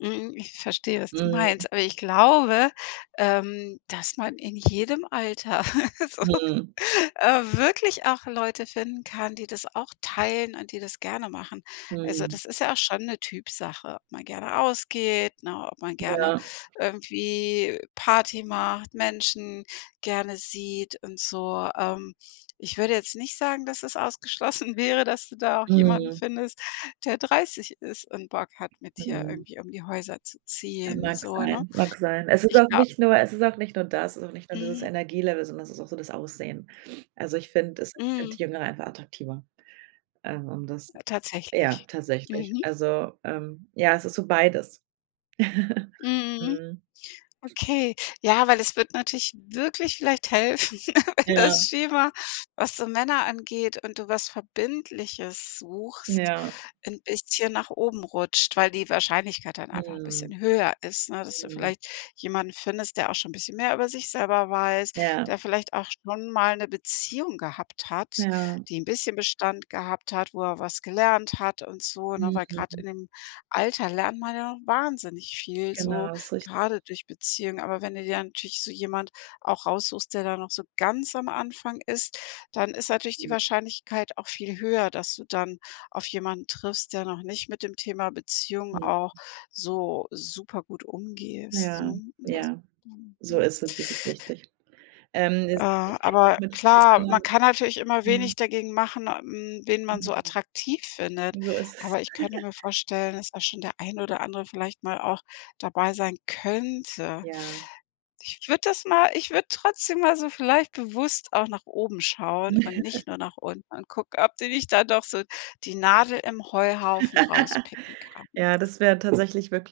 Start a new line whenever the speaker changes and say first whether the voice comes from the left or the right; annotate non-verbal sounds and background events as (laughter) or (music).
left: Mhm. Ich verstehe, was du
right: Mhm.
left: meinst, aber ich glaube, ähm, dass man in jedem Alter (laughs) so,
right: Mhm.
left: äh, wirklich auch Leute finden kann, die das auch teilen und die das gerne machen. Also
right: Mhm.
left: das ist ja auch schon 'ne Typsache, ob man gerne ausgeht, ne? Ob man gerne
right: Ja.
left: irgendwie Party macht, Menschen gerne sieht und so. Ähm, ich würde jetzt nicht sagen, dass es ausgeschlossen wäre, dass du da auch jemanden
right: Mhm.
left: findest, der 30 ist und Bock hat, mit dir
right: Mhm.
left: irgendwie um die Häuser zu ziehen,
right: Mag
left: so, ne?
right: sein, mag sein. Es ist
left: Ich
right: auch
left: glaub
right: nicht nur es ist auch nicht nur das, sondern nicht nur dieses
left: Mhm.
right: Energielevel, sondern es ist auch so das Aussehen. Also ich finde es ich
left: Mhm.
right: finde Jüngere einfach attraktiver. Ähm, um das ja,
left: Tatsächlich.
right: tatsächlich.
left: Mhm.
right: Also, ähm ja, es ist so beides. (giggles)
left: Mhm,
right: Mhm.
left: okay. Ja, weil es wird natürlich wirklich vielleicht helfen, (giggles) wenn das
right: Ja.
left: Schema, was so Männer angeht und du was Verbindliches suchst,
right: Ja.
left: 'n bisschen nach oben rutscht, weil die Wahrscheinlichkeit dann einfach 'n
right: Mhm.
left: bisschen höher ist, ne, dass du
right: Mhm.
left: vielleicht jemanden findest, der auch schon 'n bisschen mehr über sich selber weiß,
right: Ja.
left: der vielleicht auch schon mal 'ne Beziehung gehabt hat,
right: Ja.
left: die 'n bisschen Bestand gehabt hat, wo er was gelernt hat und so, ne? Weil grad
right: Mhm.
left: in dem Alter lernt man ja noch wahnsinnig viel so,
right: Genau, ist rich
left: gerade durch Beziehung. Aber wenn du dir natürlich so jemand auch raussuchst, der da noch so ganz am Anfang ist, dann ist natürlich die
right: Mhm.
left: Wahrscheinlichkeit auch viel höher, dass du dann auf jemanden triffst, der noch nicht mit dem Thema Beziehung
right: Mhm.
left: auch so super gut umgehst,
right: Ja,
left: ne? Als
right: ja.
left: mhm,
right: So
left: mhm.
right: ist es, das ist richtig. Ähm, das
left: Äh,
right: ist ich rede auch
left: aber
right: viel mit
left: klar, man
right: anderen
left: kann natürlich immer
right: mhm.
left: wenig dagegen machen, äh hm, wen man so
right: Mhm.
left: attraktiv findet,
right: So ist es.
left: aber ich könnte mir
right: (giggles)
left: vorstellen, dass da schon der ein oder andere vielleicht mal auch dabei sein könnte.
right: Ja.
left: Ich würde das mal ich würde trotzdem mal so vielleicht bewusst auch nach oben schauen und
right: (laughs)
left: nicht nur nach unten und gucken, ob du nicht da doch so die Nadel im Heuhaufen rauspicken
right: (laughs) Ja,
left: kannst.
right: das wäre tatsächlich wirk